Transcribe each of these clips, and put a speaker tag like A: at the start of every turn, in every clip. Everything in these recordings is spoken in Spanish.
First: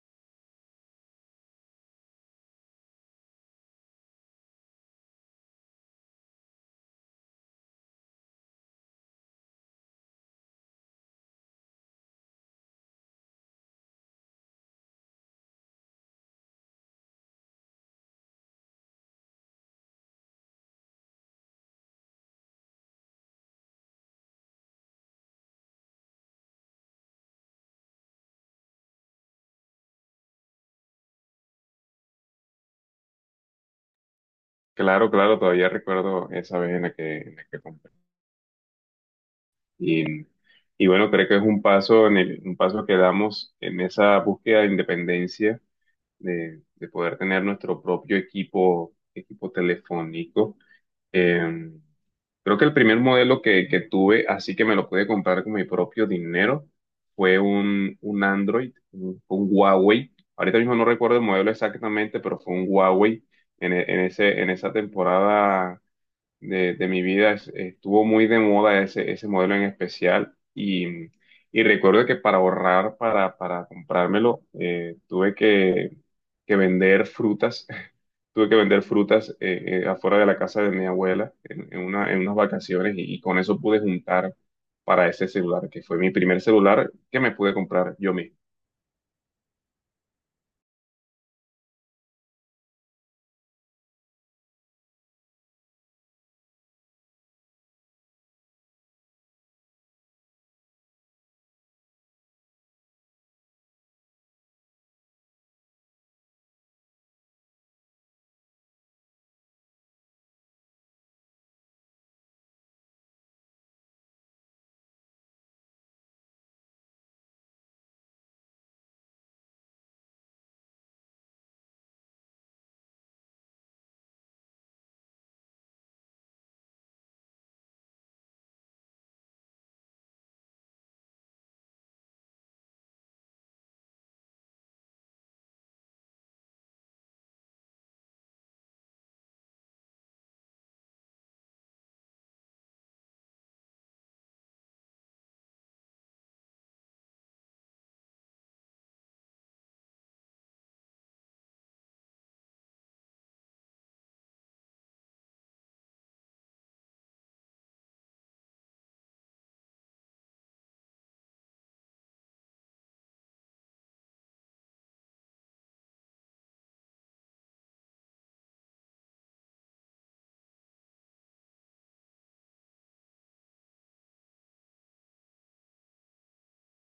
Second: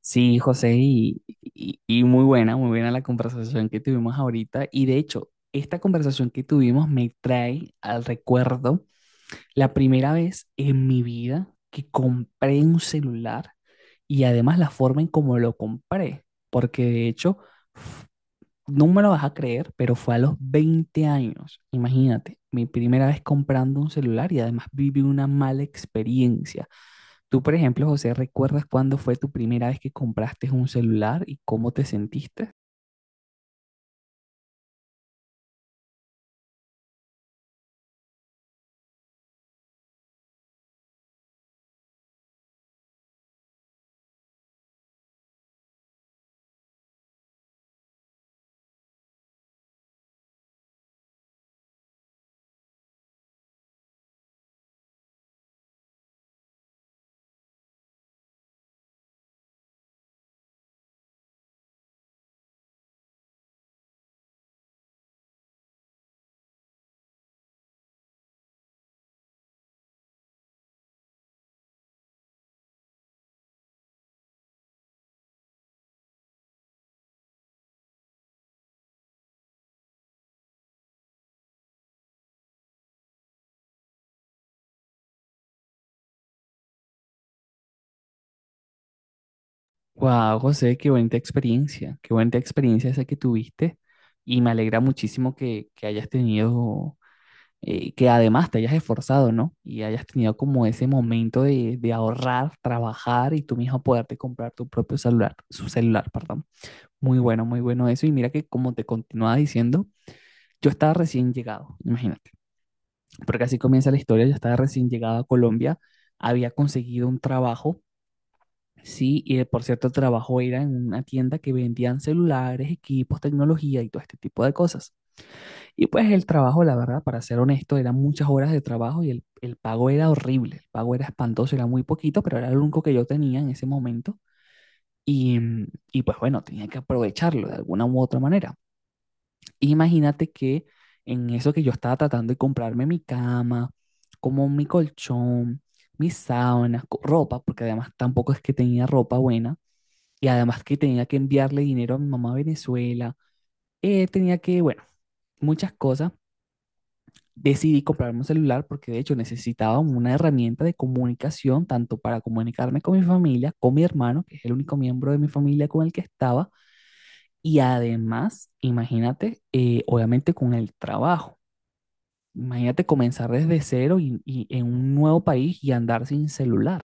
A: Sí, José, y muy buena la conversación que tuvimos ahorita. Y de hecho, esta conversación que tuvimos me trae al recuerdo la primera vez en mi vida que compré un celular y además la forma en cómo lo compré, porque de hecho, f- no me lo vas a creer, pero fue a los 20 años, imagínate, mi primera vez comprando un celular y además viví una mala experiencia. Tú, por ejemplo, José, ¿recuerdas cuándo fue tu primera vez que compraste un celular y cómo te sentiste?
B: Claro, claro, todavía recuerdo esa vez en la que compré. Y, y bueno, creo que es un paso, un paso que damos en esa búsqueda de independencia, de poder tener nuestro propio equipo, equipo telefónico. Eh, Creo que el primer modelo que tuve, así que me lo pude comprar con mi propio dinero, fue un Android, un Huawei. Ahorita mismo no recuerdo el modelo exactamente, pero fue un Huawei en, en ese, en esa temporada de mi vida estuvo muy de moda ese, ese modelo en especial y recuerdo que para ahorrar, para comprármelo, tuve que vender frutas, tuve que vender frutas afuera de la casa de mi abuela en, en unas vacaciones y con eso pude juntar para ese celular, que fue mi primer celular que me pude comprar yo mismo.
A: Wow, José, qué bonita experiencia esa que tuviste y me alegra muchísimo que hayas tenido, que además te hayas esforzado, ¿no? Y hayas tenido como ese momento de ahorrar, trabajar y tú mismo poderte comprar tu propio celular, su celular, perdón. Muy bueno, muy bueno eso y mira que como te continuaba diciendo, yo estaba recién llegado, imagínate. Porque así comienza la historia, ella estaba recién llegada a Colombia, había conseguido un trabajo, sí, y por cierto el trabajo era en una tienda que vendían celulares, equipos, tecnología y todo este tipo de cosas. Y pues el trabajo, la verdad, para ser honesto, eran muchas horas de trabajo y el pago era horrible, el pago era espantoso, era muy poquito, pero era lo único que yo tenía en ese momento. Y pues bueno, tenía que aprovecharlo de alguna u otra manera. Imagínate que en eso que yo estaba tratando de comprarme mi cama, como mi colchón, mis sábanas, ropa, porque además tampoco es que tenía ropa buena, y además que tenía que enviarle dinero a mi mamá a Venezuela, tenía que, bueno, muchas cosas. Decidí comprarme un celular porque de hecho necesitaba una herramienta de comunicación, tanto para comunicarme con mi familia, con mi hermano, que es el único miembro de mi familia con el que estaba, y además, imagínate, obviamente con el trabajo. Imagínate comenzar desde cero y en un nuevo país y andar sin celular.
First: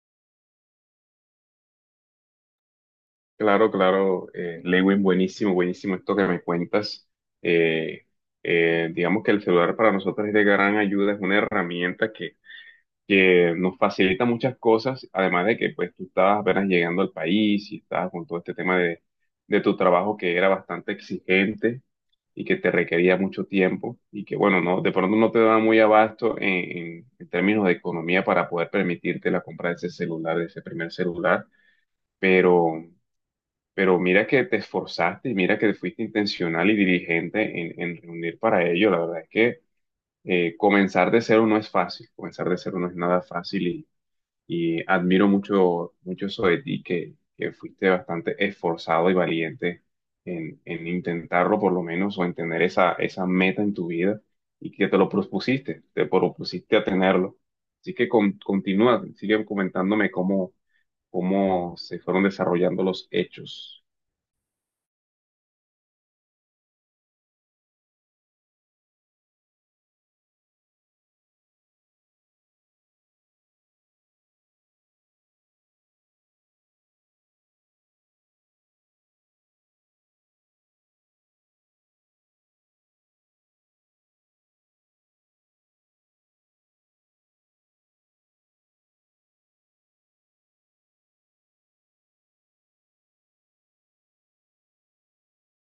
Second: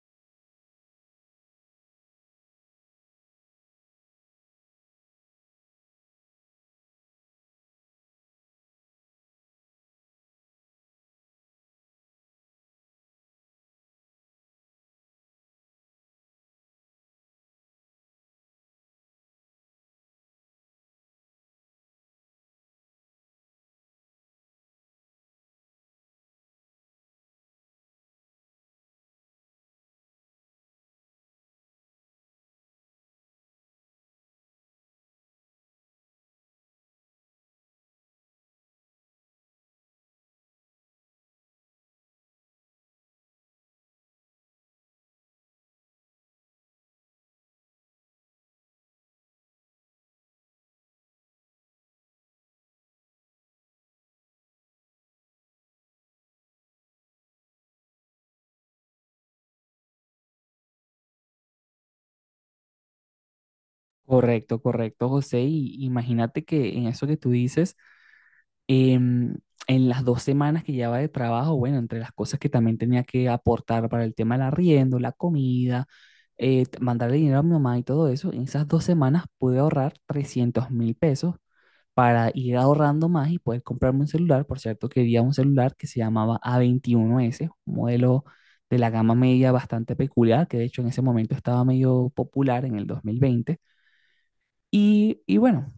B: Claro, claro, Lewin, buenísimo, buenísimo esto que me cuentas. Eh, digamos que el celular para nosotros es de gran ayuda, es una herramienta que nos facilita muchas cosas, además de que pues tú estabas apenas llegando al país y estabas con todo este tema de tu trabajo que era bastante exigente y que te requería mucho tiempo y que bueno, no, de pronto no te daba muy abasto en, en términos de economía para poder permitirte la compra de ese celular, de ese primer celular, pero... Pero mira que te esforzaste y mira que fuiste intencional y diligente en reunir para ello. La verdad es que comenzar de cero no es fácil, comenzar de cero no es nada fácil y admiro mucho, mucho eso de ti, que fuiste bastante esforzado y valiente en intentarlo por lo menos o en tener esa, esa meta en tu vida y que te lo propusiste, te propusiste a tenerlo. Así que continúa, sigue comentándome cómo, cómo se fueron desarrollando los hechos.
A: Correcto, correcto, José. Y imagínate que en eso que tú dices, em, en las dos semanas que llevaba de trabajo, bueno, entre las cosas que también tenía que aportar para el tema del arriendo, la comida, mandarle dinero a mi mamá y todo eso, en esas dos semanas pude ahorrar 300.000 pesos para ir ahorrando más y poder comprarme un celular. Por cierto, quería un celular que se llamaba A21S, un modelo de la gama media bastante peculiar, que de hecho en ese momento estaba medio popular en el 2020. Y bueno,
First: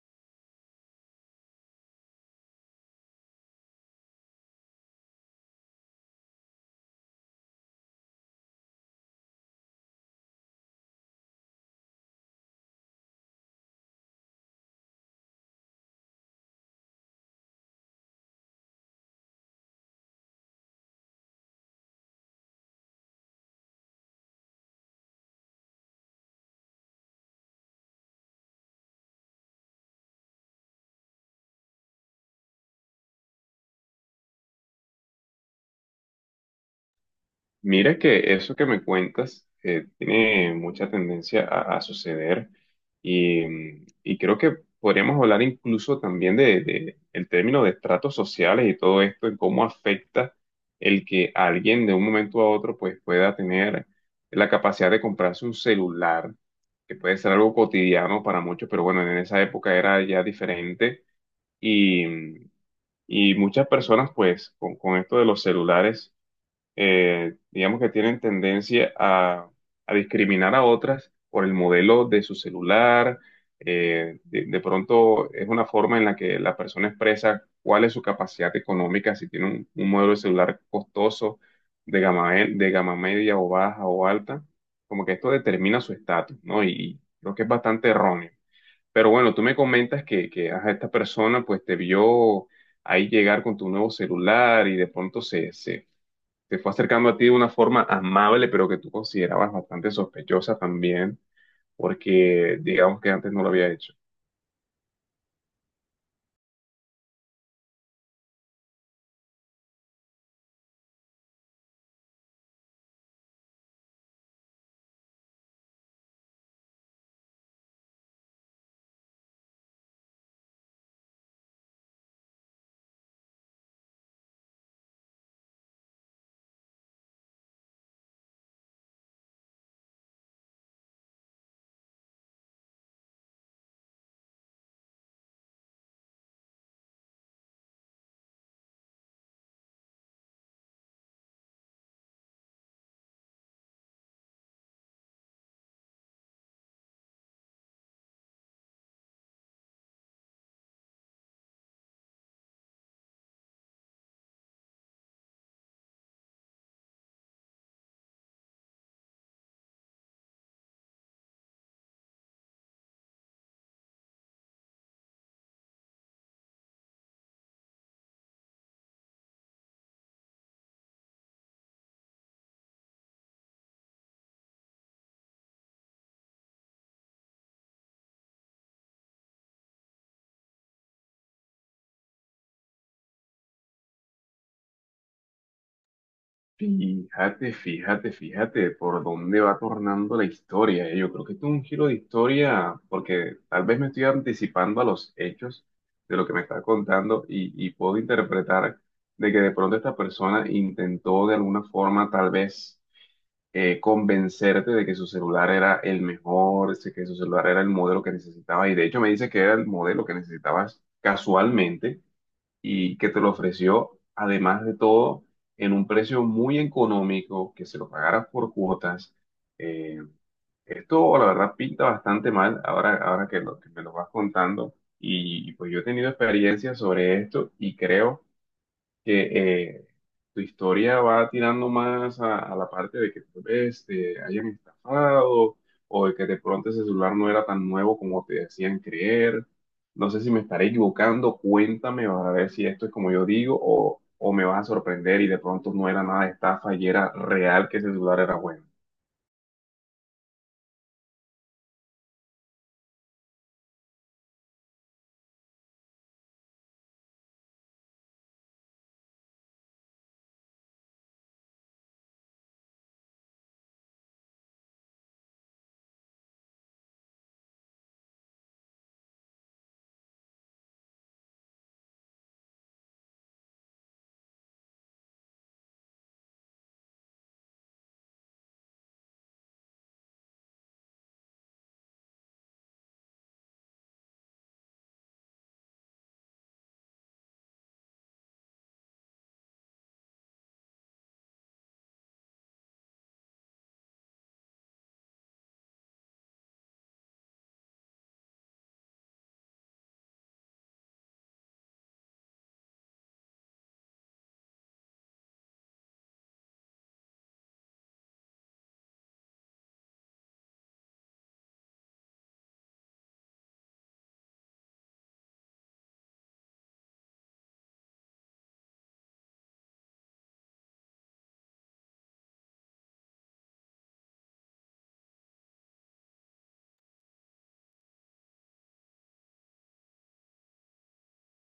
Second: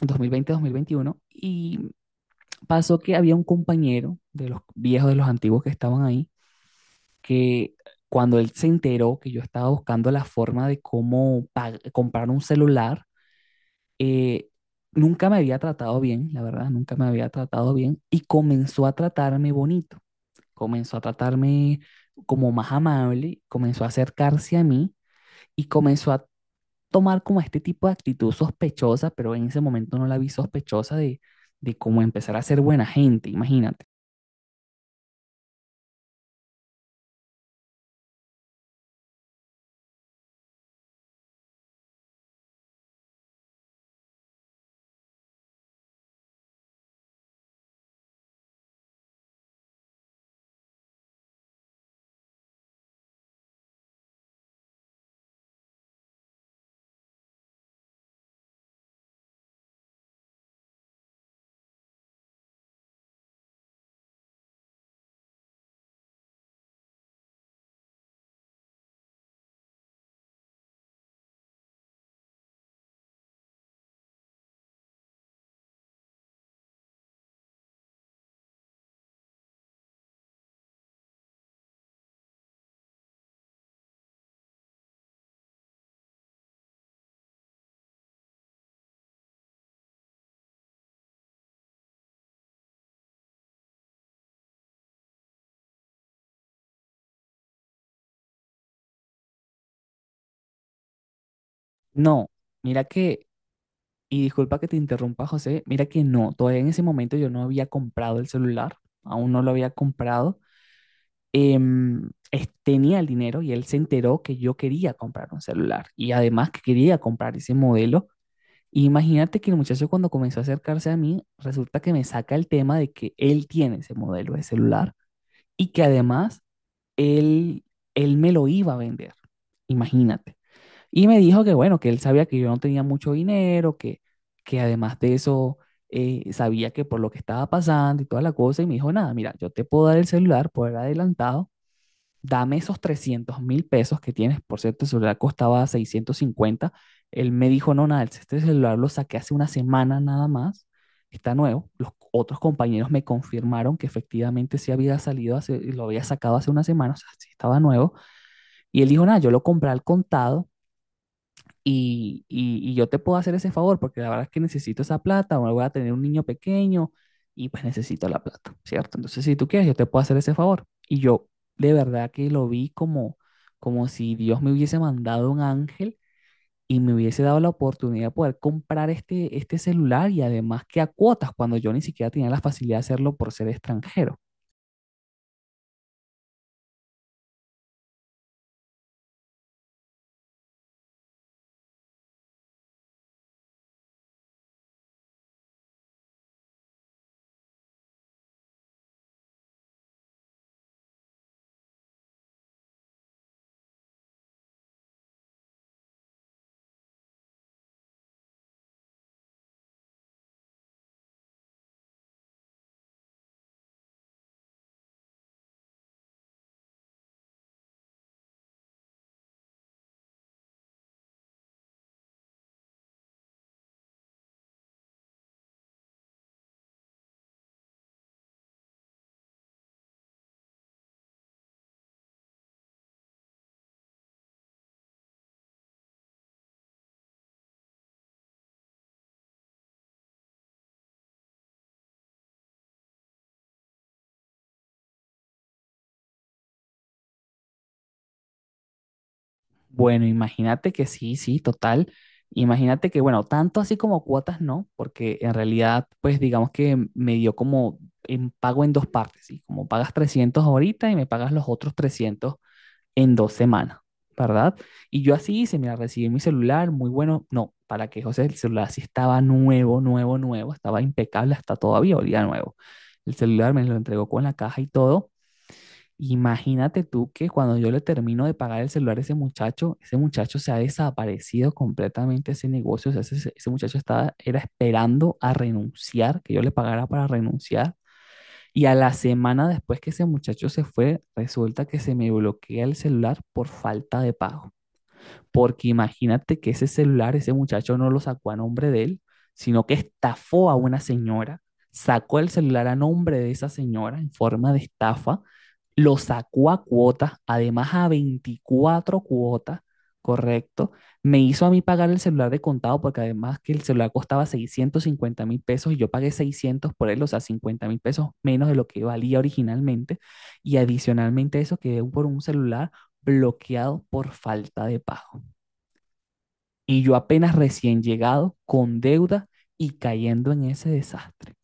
A: 2020-2021. Y pasó que había un compañero de los viejos, de los antiguos que estaban ahí, que cuando él se enteró que yo estaba buscando la forma de cómo comprar un celular, eh, nunca me había tratado bien, la verdad, nunca me había tratado bien y comenzó a tratarme bonito, comenzó a tratarme como más amable, comenzó a acercarse a mí y comenzó a tomar como este tipo de actitud sospechosa, pero en ese momento no la vi sospechosa de cómo empezar a ser buena gente, imagínate.
B: Mira que eso que me cuentas tiene mucha tendencia a suceder y, y creo que podríamos hablar incluso también de el término de estratos sociales y todo esto, en cómo afecta el que alguien de un momento a otro pues pueda tener la capacidad de comprarse un celular, que puede ser algo cotidiano para muchos, pero bueno, en esa época era ya diferente y, y muchas personas pues con esto de los celulares digamos que tienen tendencia a discriminar a otras por el modelo de su celular. Eh, de pronto es una forma en la que la persona expresa cuál es su capacidad económica, si tiene un modelo de celular costoso, de gama, de gama media o baja o alta, como que esto determina su estatus, ¿no? Y creo que es bastante erróneo. Pero bueno, tú me comentas que ajá, esta persona pues te vio ahí llegar con tu nuevo celular y de pronto se fue acercando a ti de una forma amable, pero que tú considerabas bastante sospechosa también,
A: No,
B: porque
A: mira
B: digamos que
A: que,
B: antes no lo había hecho.
A: y disculpa que te interrumpa, José, mira que no, todavía en ese momento yo no había comprado el celular, aún no lo había comprado. Tenía el dinero y él se enteró que yo quería comprar un celular y además que quería comprar ese modelo. Y imagínate que el muchacho cuando comenzó a acercarse a mí, resulta que me saca el tema de que él tiene ese modelo de celular y que además él, él me lo iba a vender. Imagínate. Y me dijo que bueno, que él sabía que yo no tenía mucho dinero, que además de eso sabía que por lo que estaba pasando y toda la cosa, y me dijo, nada, mira, yo te puedo dar el celular por adelantado, dame esos 300.000 pesos que tienes, por cierto, el celular costaba 650. Él me dijo, no, nada, este celular lo saqué hace una semana nada más, está nuevo, los otros compañeros me confirmaron que efectivamente sí había salido, hace, lo había sacado hace una semana, o sea, sí estaba nuevo, y él dijo, nada, yo lo compré al contado, y yo te puedo hacer ese favor porque la verdad es que necesito esa plata o voy a tener un niño pequeño y pues necesito la plata, ¿cierto? Entonces, si tú quieres, yo te puedo hacer ese favor. Y yo de verdad que lo vi como, como si Dios me hubiese mandado un ángel y me hubiese dado la oportunidad de poder comprar este, este celular y además que a cuotas cuando yo ni siquiera tenía la facilidad de hacerlo por ser extranjero.
B: Fíjate, fíjate, fíjate por dónde va tornando la historia. Eh. Yo creo que esto es un giro de historia, porque tal vez me estoy anticipando a los hechos de lo que me está contando y puedo interpretar de que de pronto esta persona intentó de alguna forma tal vez convencerte de que su celular era el mejor, de que su celular era el modelo que necesitabas. Y de hecho me dice que era el modelo que necesitabas casualmente y que te lo ofreció, además de todo, en un precio muy económico, que se lo pagaras por cuotas. Eh, Esto, la verdad, pinta bastante mal ahora, ahora que, que me lo vas contando. Y pues yo he tenido experiencias sobre esto y creo que tu historia va tirando más a la parte de que tal vez te hayan estafado o de que de pronto ese celular no era tan nuevo como te decían creer. No sé si me estaré equivocando, cuéntame para ver si esto es como yo digo o me vas a sorprender y de pronto no era nada de estafa y era real que ese celular era bueno.
A: Bueno, imagínate que sí, sí, total. Imagínate que, bueno, tanto así como cuotas no, porque en realidad, pues digamos que me dio como en pago en dos partes, ¿sí? Como pagas 300 ahorita y me pagas los otros 300 en dos semanas, ¿verdad? Y yo así hice, mira, recibí mi celular, muy bueno. No, para que José, el celular sí estaba nuevo, nuevo, nuevo, estaba impecable hasta todavía, olía nuevo. El celular me lo entregó con la caja y todo. Imagínate tú que cuando yo le termino de pagar el celular a ese muchacho se ha desaparecido completamente ese negocio. O sea, ese muchacho estaba, era esperando a renunciar, que yo le pagara para renunciar. Y a la semana después que ese muchacho se fue, resulta que se me bloquea el celular por falta de pago porque imagínate que ese celular, ese muchacho no lo sacó a nombre de él, sino que estafó a una señora, sacó el celular a nombre de esa señora en forma de estafa, lo sacó a cuotas, además a 24 cuotas, correcto, me hizo a mí pagar el celular de contado porque además que el celular costaba 650.000 pesos y yo pagué 600 por él, o sea, 50.000 pesos menos de lo que valía originalmente y adicionalmente eso quedé por un celular bloqueado por falta de pago. Y yo apenas recién llegado, con deuda y cayendo en ese desastre.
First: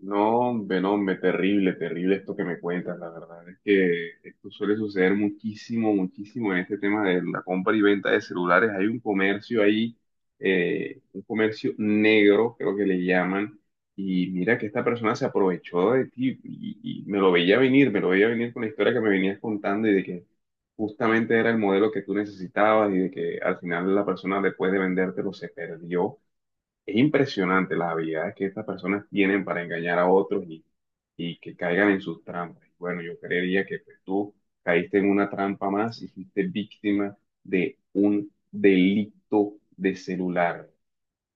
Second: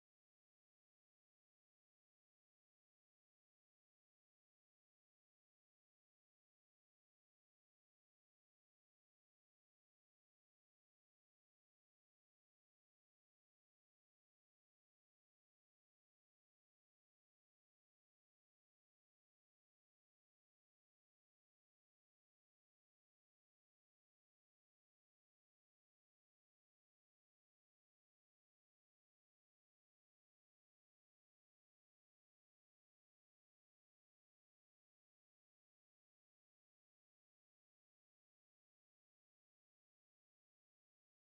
B: No, hombre, no, hombre, terrible, terrible esto que me cuentas, la verdad. Es que esto suele suceder muchísimo, muchísimo en este tema de la compra y venta de celulares. Hay un comercio ahí, un comercio negro, creo que le llaman. Y mira que esta persona se aprovechó de ti y me lo veía venir, me lo veía venir con la historia que me venías contando y de que justamente era el modelo que tú necesitabas y de que al final la persona después de vendértelo se perdió. Es impresionante las habilidades que estas personas tienen para engañar a otros y que caigan en sus trampas. Y bueno, yo creería que pues, tú caíste en una trampa más y fuiste víctima de un delito de celular.